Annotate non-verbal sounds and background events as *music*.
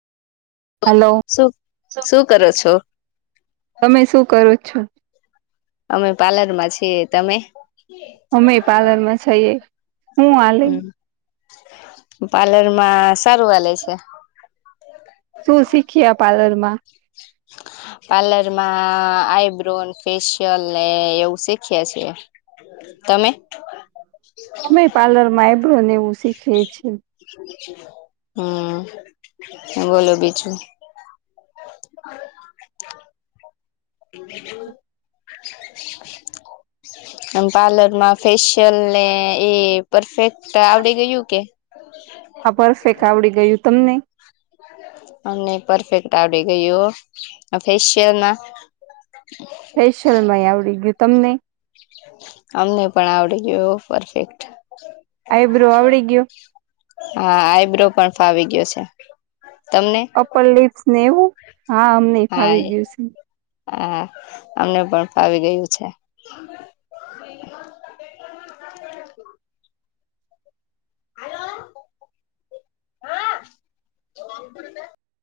Hello, શું શું કરો છો તમે શું કરો છો? અમે પાર્લર માં છીએ, તમે? અમે પાર્લર માં છઈએ. હું આલે? હમ પાર્લરમાં સારું આલે છે. શું શીખીયા પાર્લર માં? પાર્લર માં આઈબ્રો, ફેશિયલને ને એવું શીખીએ છીએ. તમે? અમે પાર્લર માં એબ્રોને એવું શીખીએ છીએ. હા, હે બોલો બીજું? *inaudible* *inaudible* અન પાર્લર માં ફેશિયલ ને એ પરફેક્ટ આવડી ગયું કે? હા પરફેંક આવડી ગયું તમને? અમને પરફેક્ટ આવડી ગયું. આ ફેશિયલમાં *inaudible* ફેશિયલમાં એ આવડી ગયું તમને? અમને પણ આવડી ગયુ પરફેક્ટ. આઈબ્રો આવડી ગયો હા આઈબ્રો પણ ફાવી ગયુ છે. તમને? અપર લીપ્સને એવું હા અમને હા ફાવી એ ગયું છે હા અમને પણ ફાવી ગયું છે. હાલો હા *unintelligible*